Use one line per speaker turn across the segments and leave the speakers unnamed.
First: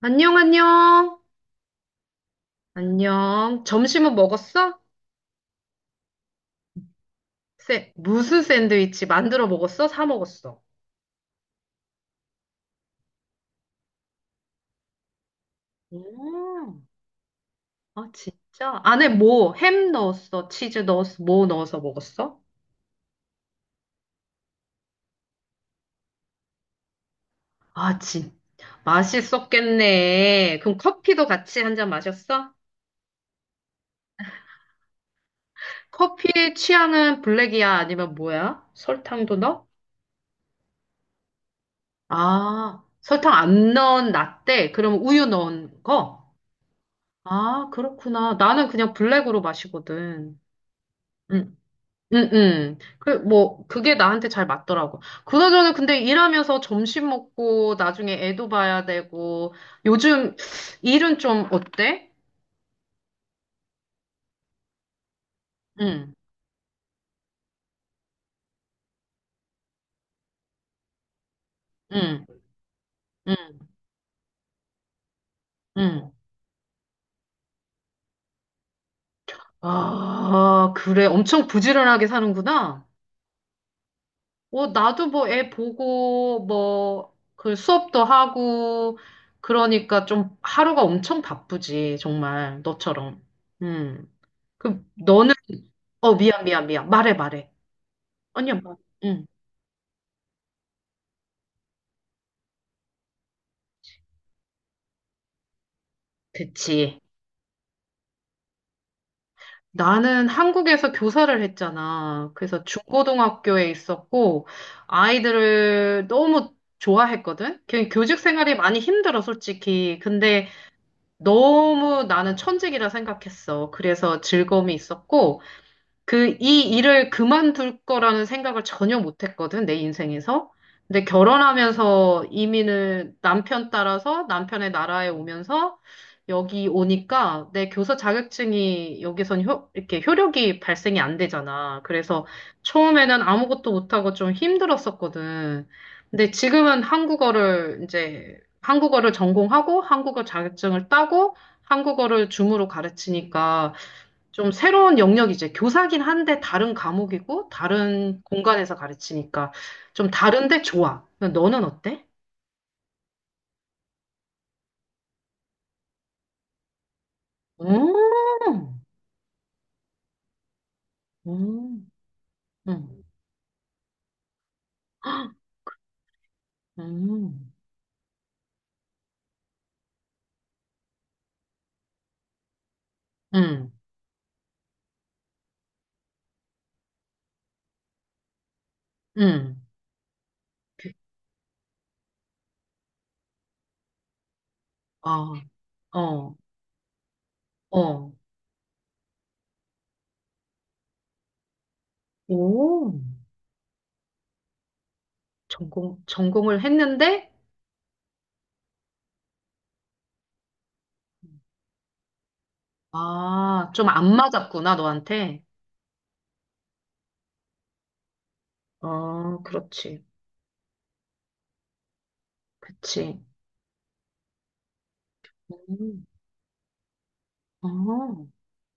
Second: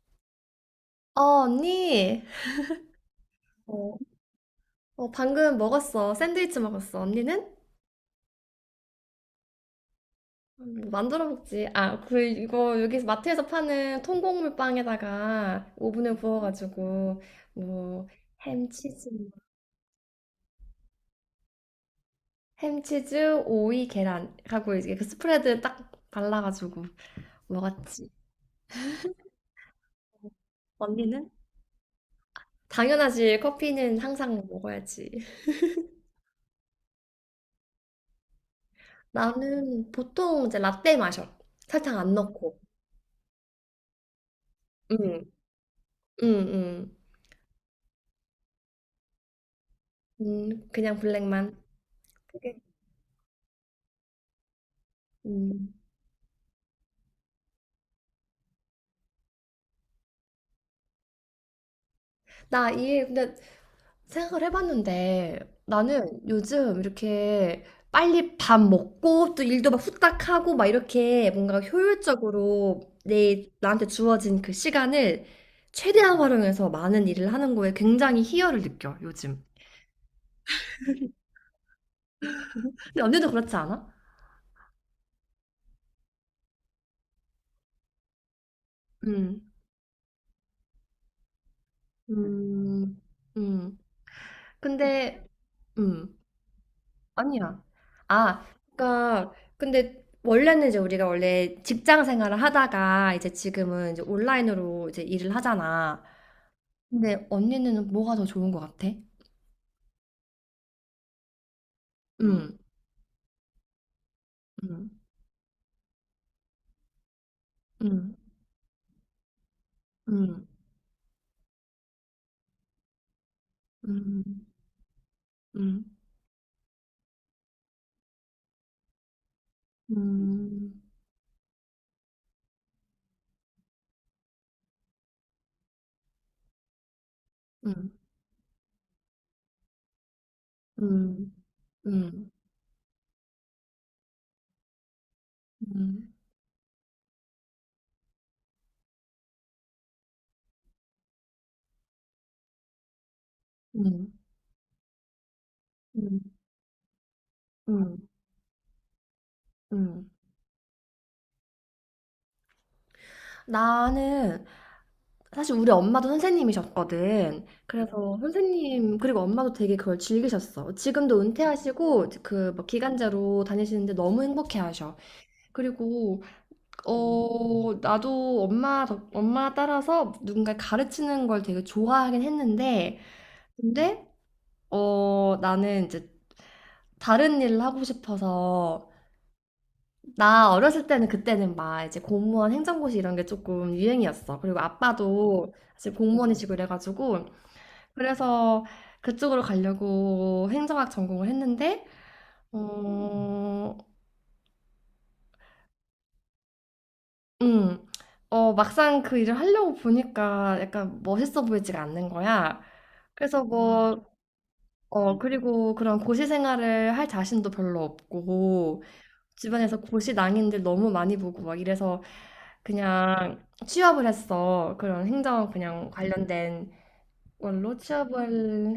안녕,
어,
안녕.
언니.
안녕.
어,
점심은 먹었어?
방금 먹었어. 샌드위치 먹었어. 언니는?
무슨 샌드위치 만들어 먹었어? 사 먹었어?
만들어 먹지. 아, 그, 이거 여기 마트에서 파는 통곡물 빵에다가 오븐에
음,
구워가지고, 뭐,
아, 진짜? 안에
햄치즈.
뭐, 햄 넣었어? 치즈 넣었어? 뭐 넣어서 먹었어?
햄치즈, 오이, 계란. 하고 이제 그 스프레드 딱 발라가지고
아,
먹었지.
진. 맛있었겠네. 그럼 커피도
언니는?
같이 한잔 마셨어?
당연하지. 커피는 항상 먹어야지.
커피 취향은 블랙이야? 아니면 뭐야? 설탕도 넣어?
나는 보통 이제 라떼 마셔. 설탕 안 넣고.
아, 설탕 안 넣은 라떼? 그럼
응,
우유 넣은 거?
응.
아, 그렇구나. 나는 그냥 블랙으로 마시거든.
그냥 블랙만.
응, 응,
그게-
응. 그, 뭐, 그게 나한테 잘 맞더라고. 그나저나,
음.
근데 일하면서 점심 먹고, 나중에 애도 봐야 되고, 요즘 일은 좀 어때?
근데 생각을 해봤는데
응,
나는 요즘 이렇게 빨리 밥 먹고 또 일도 막 후딱 하고 막 이렇게 뭔가
응,
효율적으로
응,
나한테 주어진 그 시간을
응.
최대한 활용해서 많은 일을 하는 거에 굉장히 희열을 느껴, 요즘.
아, 그래. 엄청 부지런하게 사는구나.
근데 언니도 그렇지 않아?
어, 나도 뭐 애 보고, 뭐, 그 수업도 하고,
음.
그러니까 좀 하루가 엄청 바쁘지, 정말,
음.
너처럼.
음.
응. 그,
근데,
너는, 어,
음.
미안, 미안, 미안. 말해, 말해.
아니야. 아,
아니야, 말해.
그러니까 근데 원래 직장 생활을 하다가 이제 지금은 이제 온라인으로 이제 일을 하잖아.
그치.
근데 언니는 뭐가 더 좋은 것 같아?
나는 한국에서 교사를 했잖아.
음,
그래서 중고등학교에 있었고,
음,
아이들을 너무 좋아했거든? 그
음,
교직 생활이 많이 힘들어, 솔직히.
음,
근데 너무 나는 천직이라 생각했어. 그래서
음,
즐거움이 있었고,
음,
그, 이 일을 그만둘 거라는 생각을 전혀 못 했거든, 내 인생에서.
음,
근데 결혼하면서 이민을 남편 따라서 남편의 나라에 오면서 여기 오니까 내
음,
교사 자격증이 여기선 이렇게 효력이 발생이 안
음,
되잖아. 그래서
음,
처음에는 아무것도 못하고 좀 힘들었었거든.
음,
근데 지금은 한국어를 이제 한국어를 전공하고 한국어 자격증을 따고 한국어를 줌으로 가르치니까
음,
좀 새로운 영역이 이제 교사긴 한데 다른 과목이고
음,
다른 공간에서 가르치니까
음.
좀 다른데 좋아. 너는 어때?
나는 사실 우리 엄마도 선생님이셨거든. 그래서
음,
선생님, 그리고 엄마도 되게 그걸 즐기셨어. 지금도
음,
은퇴하시고, 그, 뭐
음,
기간제로 다니시는데 너무 행복해 하셔. 그리고,
음,
어, 나도 엄마 따라서 누군가 가르치는 걸 되게 좋아하긴 했는데,
음,
근데, 어, 나는 이제 다른 일을 하고 싶어서,
음.
나 어렸을
그-
때는 그때는 막 이제 공무원 행정고시 이런 게 조금 유행이었어. 그리고
아,
아빠도 사실
어,
공무원이시고 이래가지고,
어,
그래서 그쪽으로 가려고 행정학 전공을 했는데,
오,
어,
전공을 했는데,
음, 어, 막상 그 일을 하려고 보니까 약간 멋있어 보이지가 않는 거야. 그래서
아, 좀
뭐,
안 맞았구나,
어,
너한테.
그리고 그런 고시 생활을 할 자신도 별로 없고,
어,
주변에서
그렇지,
고시 낭인들 너무 많이 보고 막 이래서
그치.
그냥 취업을 했어. 그런 행정 그냥
음,
관련된 원로 취업을
어,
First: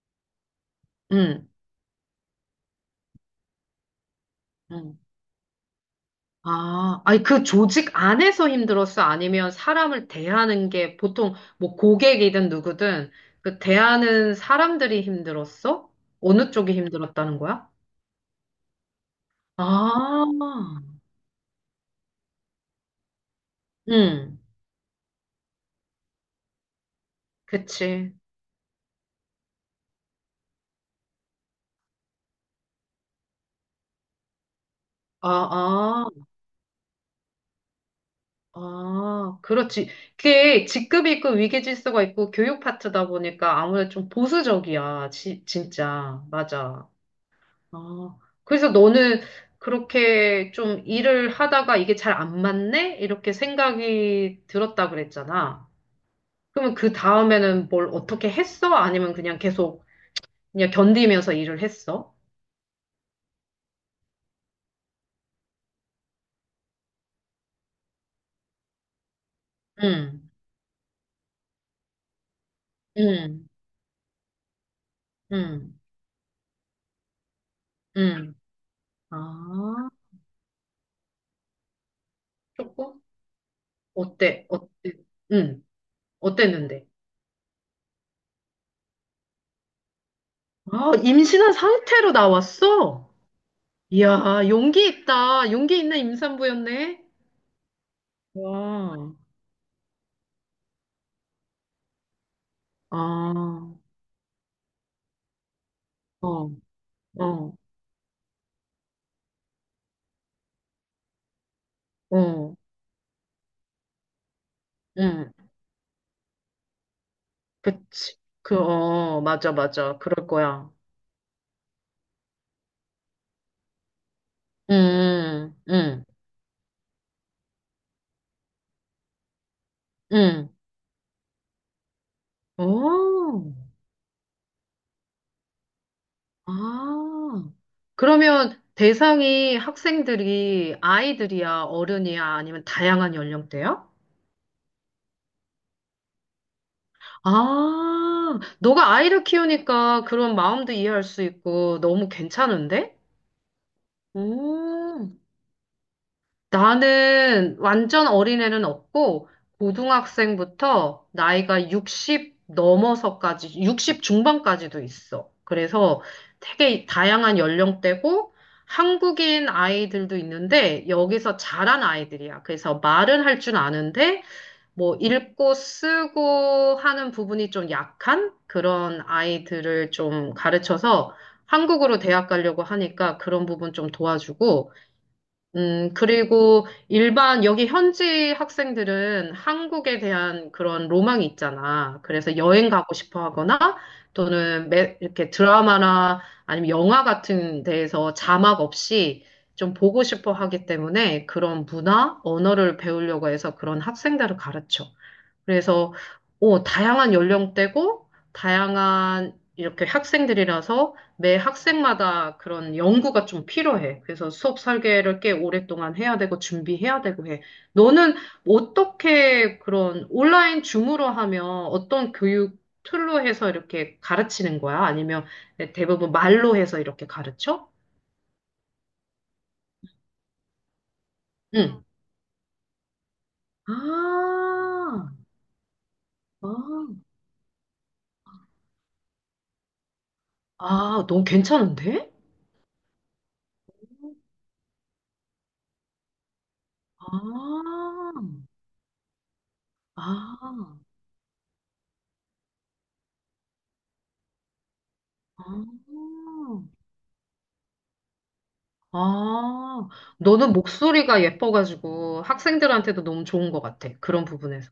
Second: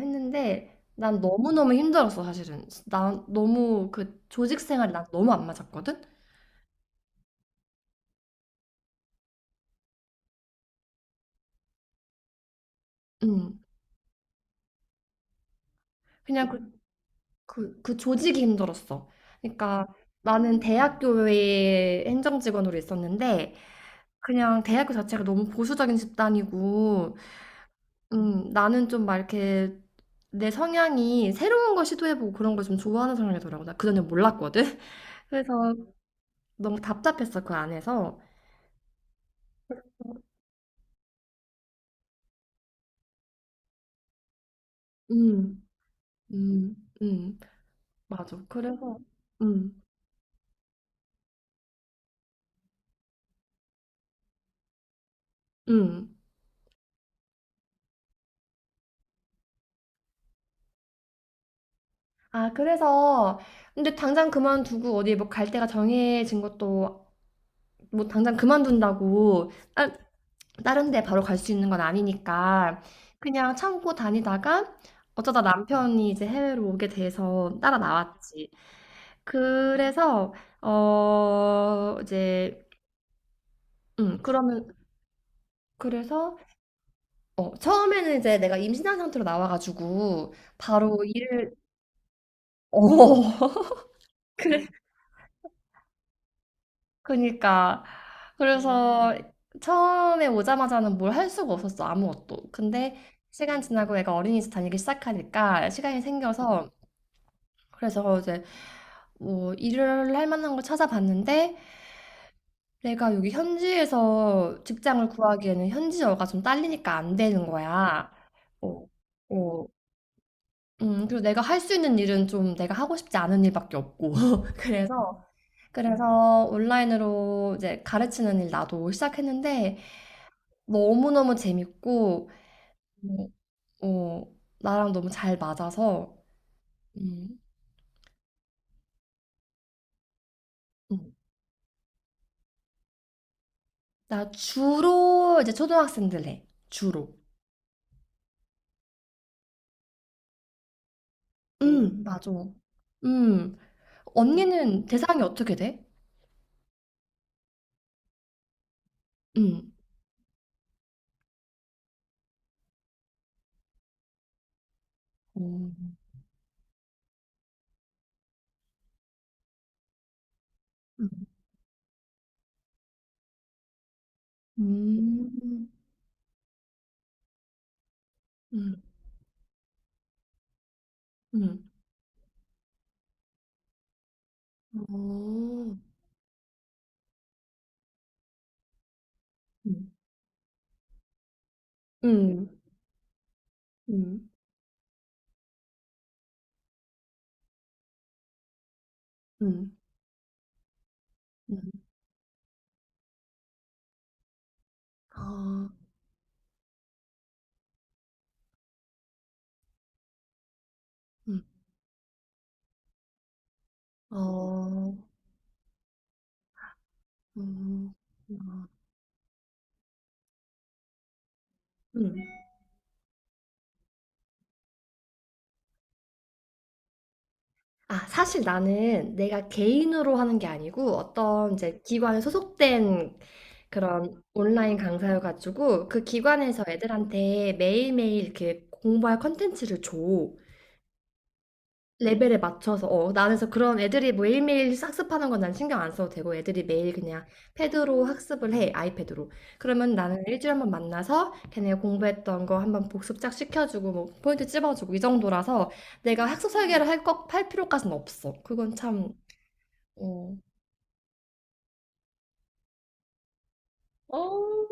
했는데 난
음,
너무너무 힘들었어. 사실은 난 너무 그 조직 생활이
음.
난 너무 안 맞았거든.
아, 아니, 그 조직 안에서 힘들었어? 아니면 사람을 대하는 게 보통 뭐 고객이든 누구든
음.
그 대하는 사람들이 힘들었어?
그냥
어느
그,
쪽이 힘들었다는 거야?
그 조직이 힘들었어. 그러니까
아,
나는 대학교에 행정직원으로 있었는데
응,
그냥 대학교 자체가 너무 보수적인 집단이고
그치.
음, 나는 좀 막 이렇게 내 성향이 새로운 걸 시도해보고 그런 걸 좀 좋아하는 성향이더라고. 나 그전에 몰랐거든.
아,
그래서
아,
너무 답답했어, 그 안에서.
아, 그렇지. 그게 직급이 있고 위계질서가 있고 교육 파트다 보니까 아무래도 좀 보수적이야.
음.
진짜.
음,
맞아.
음.
아,
맞아.
그래서
그래서,
너는
음,
그렇게 좀 일을 하다가 이게 잘 안 맞네? 이렇게 생각이 들었다 그랬잖아.
음.
그러면 그 다음에는 뭘 어떻게 했어? 아니면 그냥 계속 그냥 견디면서 일을 했어?
아, 그래서, 근데 당장 그만두고 어디 뭐 갈 데가 정해진 것도, 뭐 당장 그만둔다고, 아,
응,
다른 데 바로 갈 수 있는 건 아니니까,
응,
그냥 참고 다니다가, 어쩌다
응,
남편이 이제 해외로 오게 돼서 따라
응.
나왔지.
아,
그래서, 어, 이제,
조금? 어때? 어때?
그러면,
응,
그래서,
어땠는데?
어, 처음에는 이제 내가 임신한 상태로 나와가지고,
아,
바로
임신한
일을,
상태로 나왔어?
어,
이야,
그래.
용기 있다. 용기 있는 임산부였네?
그니까
와,
그래서 처음에 오자마자는 뭘 할 수가 없었어, 아무것도. 근데 시간
아,
지나고 애가 어린이집 다니기 시작하니까 시간이
어.
생겨서
어,
그래서 이제 뭐 일을 할 만한 걸 찾아봤는데
어,
내가 여기 현지에서 직장을
응,
구하기에는 현지어가 좀 딸리니까 안 되는 거야.
그치. 그,
어,
어, 맞아,
어.
맞아. 그럴 거야.
그리고 내가 할 수 있는 일은 좀 내가 하고 싶지 않은 일밖에 없고 그래서
응, 응,
그래서 온라인으로 이제 가르치는 일 나도 시작했는데
응.
뭐 너무너무 재밌고, 뭐,
오,
어, 어, 나랑 너무 잘 맞아서, 음,
아. 그러면 대상이 학생들이
음.
아이들이야, 어른이야, 아니면 다양한 연령대야?
나 주로 이제 초등학생들 해. 주로.
아, 너가 아이를 키우니까 그런 마음도 이해할 수 있고 너무
맞아.
괜찮은데?
음, 언니는
오,
대상이 어떻게 돼?
나는 완전 어린애는 없고,
음,
고등학생부터 나이가 60 넘어서까지, 60 중반까지도 있어.
어,
그래서 되게 다양한 연령대고, 한국인 아이들도 있는데,
음,
여기서 자란 아이들이야. 그래서 말은 할 줄 아는데, 뭐, 읽고
음,
쓰고 하는 부분이 좀 약한
음,
그런 아이들을 좀 가르쳐서
음,
한국으로 대학 가려고 하니까 그런 부분 좀 도와주고,
어,
그리고 일반, 여기 현지 학생들은
음,
한국에 대한 그런 로망이 있잖아. 그래서
음,
여행 가고 싶어 하거나
음,
또는 이렇게 드라마나 아니면 영화 같은 데에서 자막 없이 좀
음,
보고 싶어 하기 때문에 그런 문화, 언어를 배우려고 해서 그런 학생들을 가르쳐.
아,
그래서 오, 다양한 연령대고 다양한 이렇게 학생들이라서 매
음.
학생마다 그런 연구가 좀 필요해.
아,
그래서 수업
어,
설계를 꽤 오랫동안 해야 되고 준비해야 되고 해.
음.
너는 어떻게 그런 온라인 줌으로 하면 어떤
음.
교육 툴로 해서 이렇게 가르치는 거야? 아니면 대부분 말로 해서 이렇게 가르쳐?
아, 사실 나는 내가 개인으로 하는 게 아니고 어떤 이제
응.
기관에 소속된 그런 온라인
아,
강사여가지고 그
아,
기관에서 애들한테 매일매일 이렇게 공부할 컨텐츠를 줘.
아, 너무 괜찮은데?
레벨에 맞춰서. 어, 나는 그래서 그런 애들이 매일매일 학습하는 건 난 신경 안 써도 되고 애들이 매일
아,
그냥 패드로 학습을 해, 아이패드로. 그러면 나는
아.
일주일에 한 번 만나서 걔네가 공부했던 거 한번 복습 쫙 시켜주고 뭐 포인트 찝어주고 이
아,
정도라서 내가 학습 설계를 할 필요까지는 없어. 그건 참
아,
어.
너는 목소리가 예뻐가지고 학생들한테도 너무 좋은 것 같아. 그런
어,
부분에서.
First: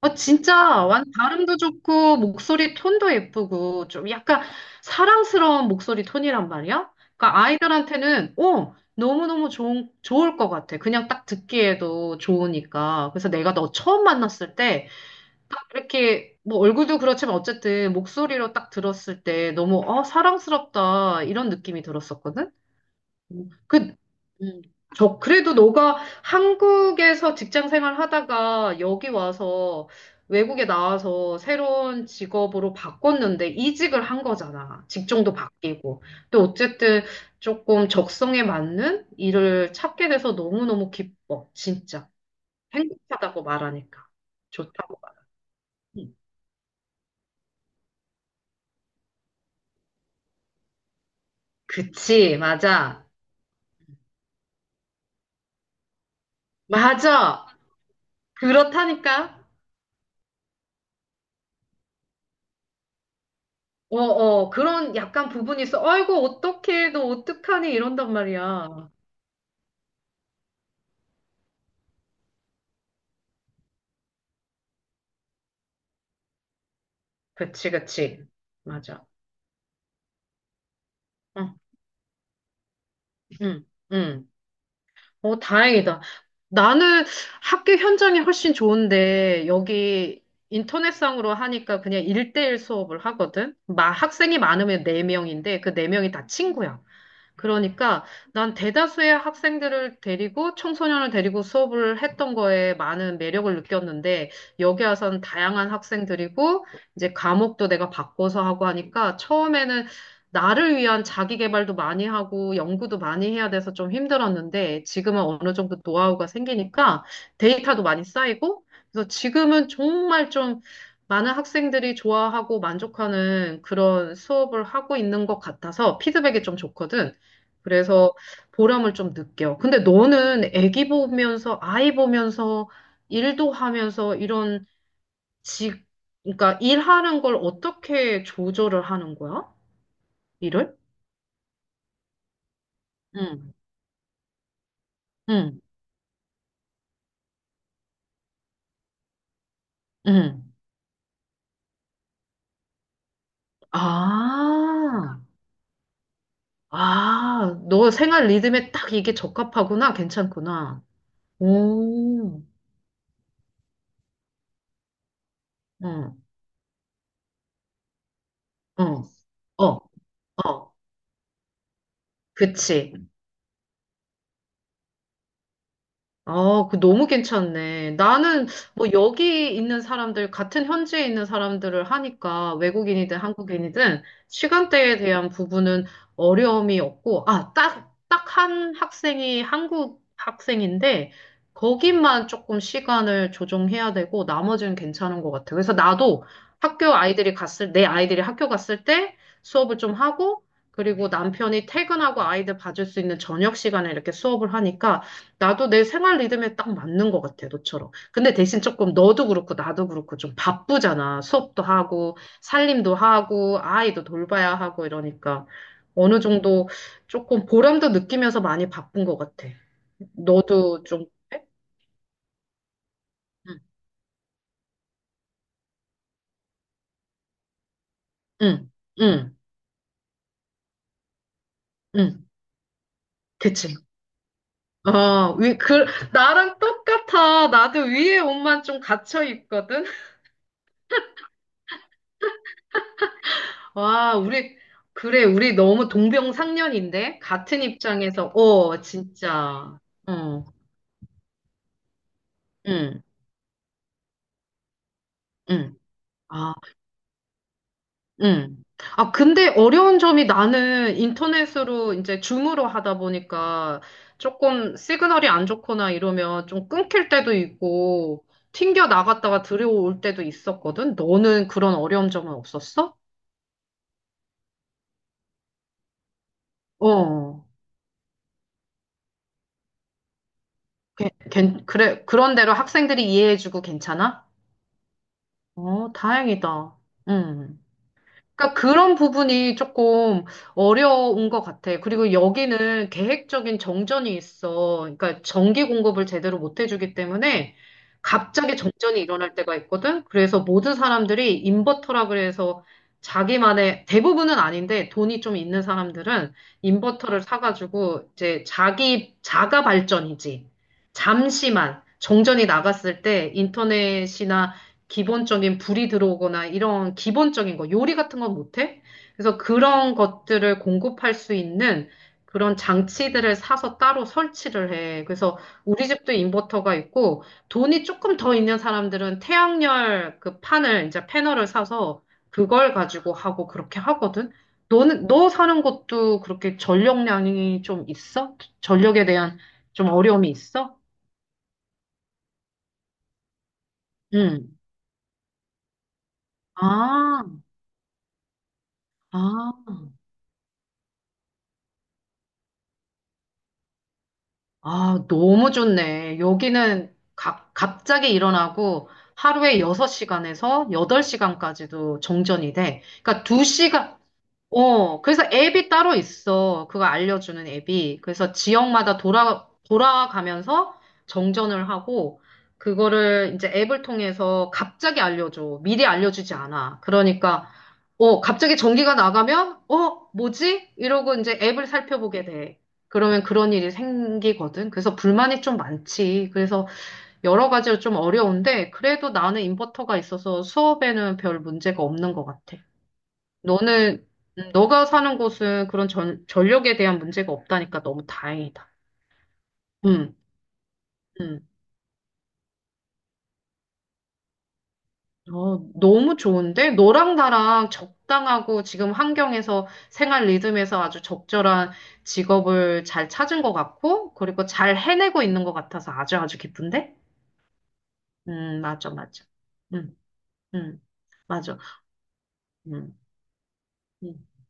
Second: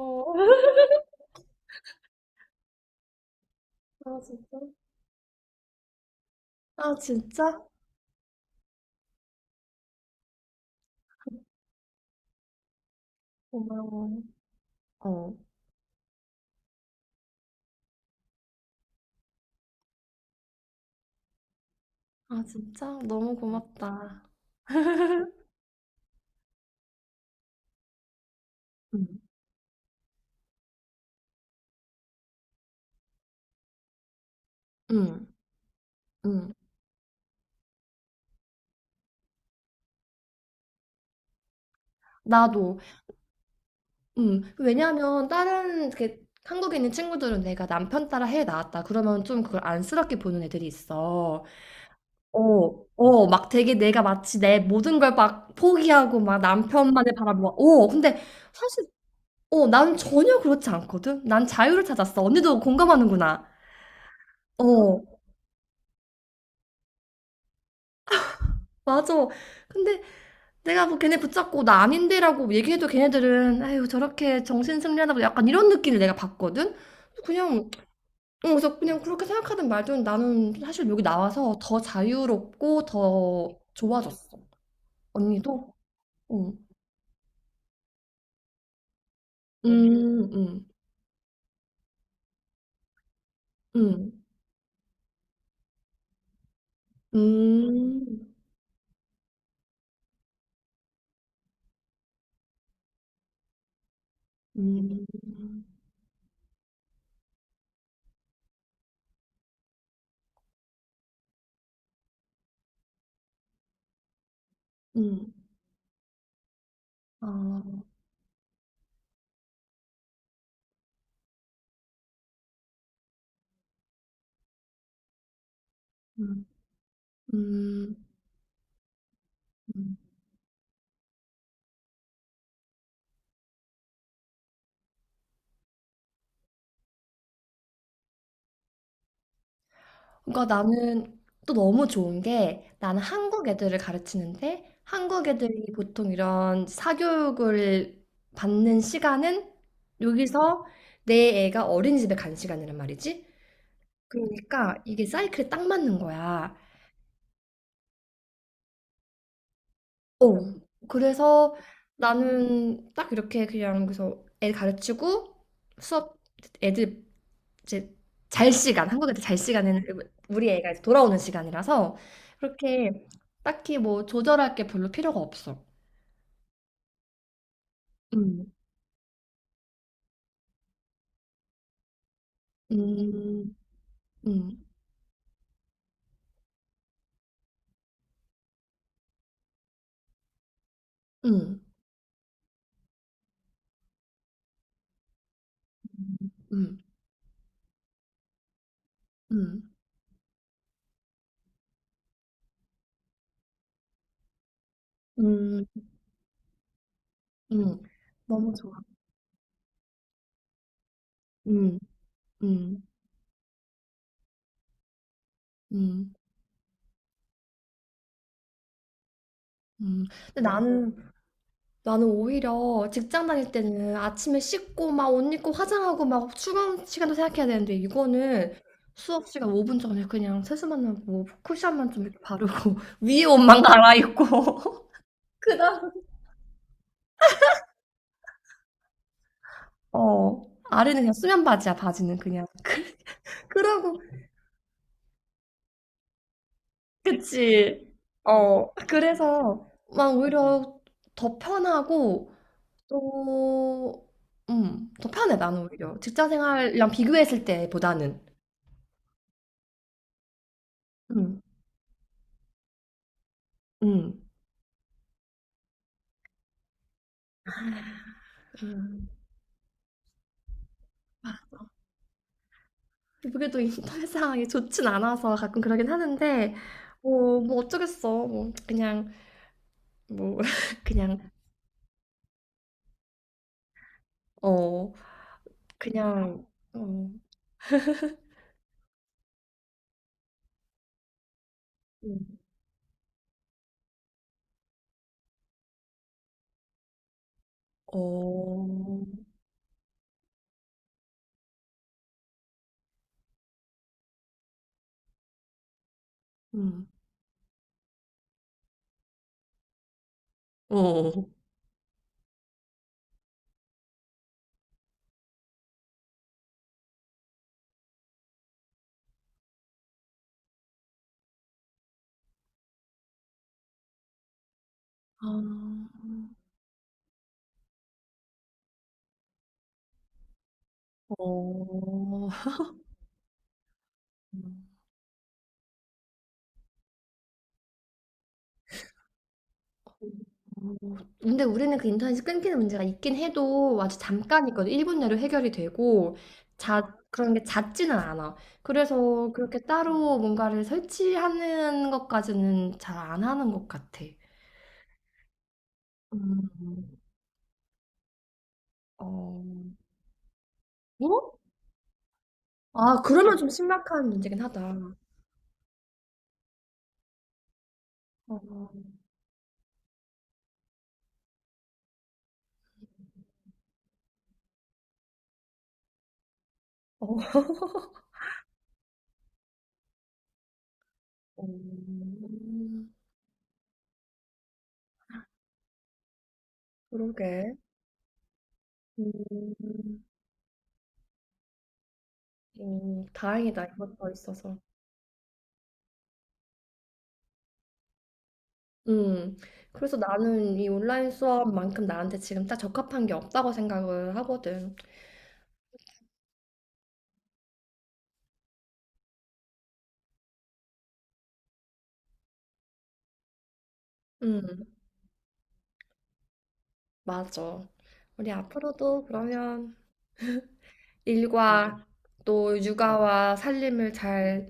어, 진짜, 발음도 좋고, 목소리 톤도 예쁘고, 좀
아,
약간
진짜?
사랑스러운 목소리 톤이란 말이야?
아,
그러니까
진짜?
아이들한테는, 어, 너무너무 좋은, 좋을 것 같아. 그냥 딱 듣기에도 좋으니까. 그래서 내가 너 처음
고마워.
만났을 때,
어.
딱 이렇게, 뭐 얼굴도 그렇지만 어쨌든 목소리로 딱 들었을 때 너무, 어, 사랑스럽다. 이런 느낌이
아,
들었었거든?
진짜? 너무
그,
고맙다.
음, 저, 그래도 너가 한국에서 직장 생활 하다가 여기
응,
와서 외국에 나와서 새로운 직업으로 바꿨는데 이직을 한 거잖아.
응,
직종도 바뀌고. 또
응.
어쨌든 조금 적성에 맞는 일을 찾게 돼서 너무너무 기뻐. 진짜.
나도.
행복하다고 말하니까.
응.
좋다고 말.
왜냐면, 다른, 이렇게, 한국에 있는 친구들은 내가 남편 따라 해 나왔다. 그러면 좀 그걸 안쓰럽게 보는 애들이 있어.
그치,
어,
맞아.
어, 막 되게 내가 마치 내 모든 걸 막 포기하고 막 남편만을
맞아.
바라보고. 어, 근데 사실,
그렇다니까.
어, 난 전혀 그렇지 않거든? 난 자유를 찾았어. 언니도 공감하는구나.
어, 어, 그런
어,
약간 부분이 있어. 아이고, 어떡해, 너 어떡하니? 이런단 말이야.
맞아. 근데 내가 뭐 걔네 붙잡고 나 아닌데라고 얘기해도 걔네들은 아유 저렇게 정신 승리하다고 약간 이런 느낌을 내가 받거든. 그냥
그치, 그치.
어, 그래서 그냥
맞아.
그렇게 생각하든 말든 나는 사실 여기
응,
나와서 더 자유롭고 더
응,
좋아졌어.
응. 어,
언니도?
다행이다.
응.
나는 학교 현장이 훨씬 좋은데,
음,
여기
음,
인터넷상으로 하니까 그냥 일대일 수업을 하거든?
음,
학생이 많으면 네명인데그 네명이다 친구야.
음,
그러니까 난 대다수의 학생들을 데리고 청소년을 데리고 수업을 했던 거에 많은 매력을 느꼈는데 여기 와
음,
서는 다양한 학생들이고 이제 과목도 내가 바꿔서 하고 하니까 처음에는 나를 위한 자기 개발도 많이 하고 연구도 많이 해야 돼서 좀 힘들었는데 지금은
음,
어느 정도 노하우가 생기니까
아,
데이터도 많이 쌓이고 그래서 지금은 정말 좀 많은 학생들이 좋아하고 만족하는 그런 수업을 하고 있는 것 같아서 피드백이
음,
좀 좋거든.
음.
그래서 보람을 좀 느껴. 근데
음.
너는 애기 보면서, 아이 보면서, 일도 하면서 이런 직, 그러니까 일하는 걸 어떻게 조절을 하는 거야?
그러니까
일을?
나는 또 너무 좋은 게 나는 한국
응,
애들을 가르치는데 한국
응,
애들이 보통 이런 사교육을 받는 시간은
응.
여기서 내 애가 어린이집에 간 시간이란 말이지. 그러니까 이게
아,
사이클에 딱 맞는 거야.
아, 너 생활 리듬에 딱 이게 적합하구나.
어.
괜찮구나.
그래서
오,
나는 딱 이렇게 그냥 그래서 애 가르치고 수업
응,
애들 이제 잘 시간,
응,
한국에 잘
어,
시간에는 우리 애가
어,
이제 돌아오는 시간이라서
그치.
그렇게 딱히 뭐 조절할 게 별로 필요가 없어.
아, 그 너무 괜찮네. 나는
음,
뭐 여기 있는 사람들, 같은 현지에 있는 사람들을 하니까 외국인이든
음,
한국인이든
음,
시간대에 대한 부분은 어려움이 없고, 아, 딱, 딱 한 학생이 한국 학생인데,
음,
거기만 조금 시간을 조정해야 되고, 나머지는 괜찮은 것 같아. 그래서 나도
음,
학교 내 아이들이 학교 갔을 때
음,
수업을 좀 하고, 그리고 남편이 퇴근하고 아이들 봐줄 수 있는 저녁 시간에 이렇게 수업을 하니까,
음,
나도 내 생활 리듬에 딱 맞는 것 같아,
음.
너처럼. 근데
너무
대신
좋아.
조금 너도 그렇고 나도 그렇고 좀 바쁘잖아. 수업도
음,
하고,
음,
살림도 하고, 아이도 돌봐야 하고 이러니까
음,
어느 정도 조금 보람도 느끼면서 많이 바쁜 것 같아.
음. 근데
너도
나는
좀, 그래?
나는 오히려 직장 다닐
응,
때는 아침에 씻고 막 옷 입고 화장하고 막 출근 시간도 생각해야 되는데 이거는
응,
수업
응,
시간 5분 전에 그냥 세수만 하고 쿠션만 좀 이렇게
응.
바르고 위에 옷만
그치.
갈아입고
어,
그다음
나랑 똑같아. 나도 위에 옷만 좀 갇혀 있거든.
어, 아래는 그냥 수면 바지야. 바지는 그냥 그러고
와, 우리, 그래, 우리 너무 동병상련인데? 같은
그치.
입장에서,
어
어,
그래서
진짜.
막
어,
오히려 더 편하고
응,
또 더 편해. 나는
응.
오히려 직장
아,
생활이랑 비교했을 때보다는
응. 아, 근데 어려운 점이 나는
음.
인터넷으로 이제 줌으로 하다 보니까
음.
조금 시그널이 안 좋거나 이러면 좀 끊길 때도 있고, 튕겨
음.
나갔다가 들어올 때도 있었거든? 너는 그런 어려운 점은 없었어?
그게 또 인터넷 상황이 좋진 않아서 가끔 그러긴 하는데, 뭐
어,
뭐 어쩌겠어. 뭐, 그냥, 뭐, 그냥,
그래, 그런 대로 학생들이 이해해주고 괜찮아?
어,
어,
그냥,
다행이다.
어,
응. 그러니까 그런 부분이 조금 어려운 것 같아. 그리고
음,
여기는 계획적인 정전이 있어. 그러니까 전기 공급을 제대로 못 해주기 때문에 갑자기 정전이
어,
일어날 때가 있거든. 그래서 모든 사람들이 인버터라 그래서 자기만의 대부분은 아닌데 돈이 좀 있는 사람들은
음,
인버터를 사가지고 이제 자기 자가 발전이지.
어,
잠시만 정전이 나갔을 때 인터넷이나 기본적인 불이 들어오거나 이런 기본적인 거, 요리 같은 건 못해? 그래서 그런 것들을 공급할 수 있는 그런 장치들을 사서 따로 설치를 해. 그래서 우리
아,
집도 인버터가 있고 돈이 조금 더 있는 사람들은 태양열 그 판을 이제 패널을 사서
어,
그걸 가지고 하고 그렇게 하거든. 너는 너 사는 곳도 그렇게 전력량이 좀 있어? 전력에 대한 좀 어려움이 있어?
어, 근데 우리는 그 인터넷이 끊기는 문제가 있긴 해도 아주
응.
잠깐이거든. 1분 내로 해결이 되고, 자, 그런
아,
게 잦지는 않아. 그래서
아.
그렇게 따로 뭔가를 설치하는 것까지는 잘 안 하는 것 같아.
아, 너무 좋네.
음,
여기는 갑자기 일어나고
어,
하루에 6시간에서
뭐?
8시간까지도 정전이 돼.
아,
그러니까
그러면 좀
2시간,
심각한 문제긴 하다.
어, 그래서 앱이 따로 있어. 그거 알려주는 앱이. 그래서
어, 어,
지역마다 돌아가면서 정전을 하고, 그거를 이제 앱을 통해서 갑자기 알려줘. 미리 알려주지 않아. 그러니까, 어, 갑자기 전기가 나가면, 어, 뭐지? 이러고 이제 앱을 살펴보게 돼.
음,
그러면 그런 일이 생기거든. 그래서 불만이 좀 많지. 그래서 여러
그러게.
가지로 좀 어려운데, 그래도 나는
음,
인버터가 있어서 수업에는 별 문제가 없는 것 같아.
다행이다,
너는,
이것도 있어서.
너가 사는 곳은 그런 전력에 대한 문제가 없다니까 너무 다행이다.
음, 그래서
음,
나는 이 온라인
음.
수업만큼 나한테 지금 딱 적합한 게 없다고 생각을 하거든.
어, 너무 좋은데? 너랑 나랑 적당하고 지금 환경에서 생활 리듬에서 아주 적절한 직업을 잘 찾은 것 같고, 그리고
음,
잘 해내고 있는 것 같아서 아주 아주 기쁜데?
맞아. 우리
맞아,
앞으로도
맞아.
그러면
음, 음, 맞아.
일과 또
음,
육아와 살림을
음,
잘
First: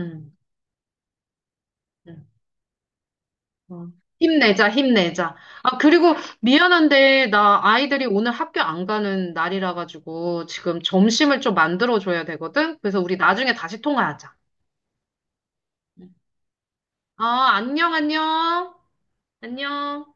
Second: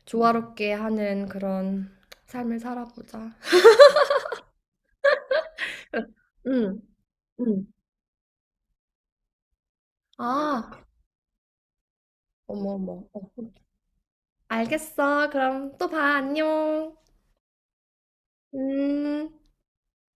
음.
조화롭게 하는 그런
음.
삶을 살아보자.
어. 힘내자, 힘내자. 아, 그리고
음,
미안한데, 나
음.
아이들이 오늘 학교 안 가는 날이라 가지고
아,
지금 점심을 좀 만들어 줘야
어머,
되거든? 그래서
어머.
우리
어.
나중에 다시 통화하자.
알겠어. 그럼 또 봐. 안녕.
아, 안녕, 안녕.
음.
안녕.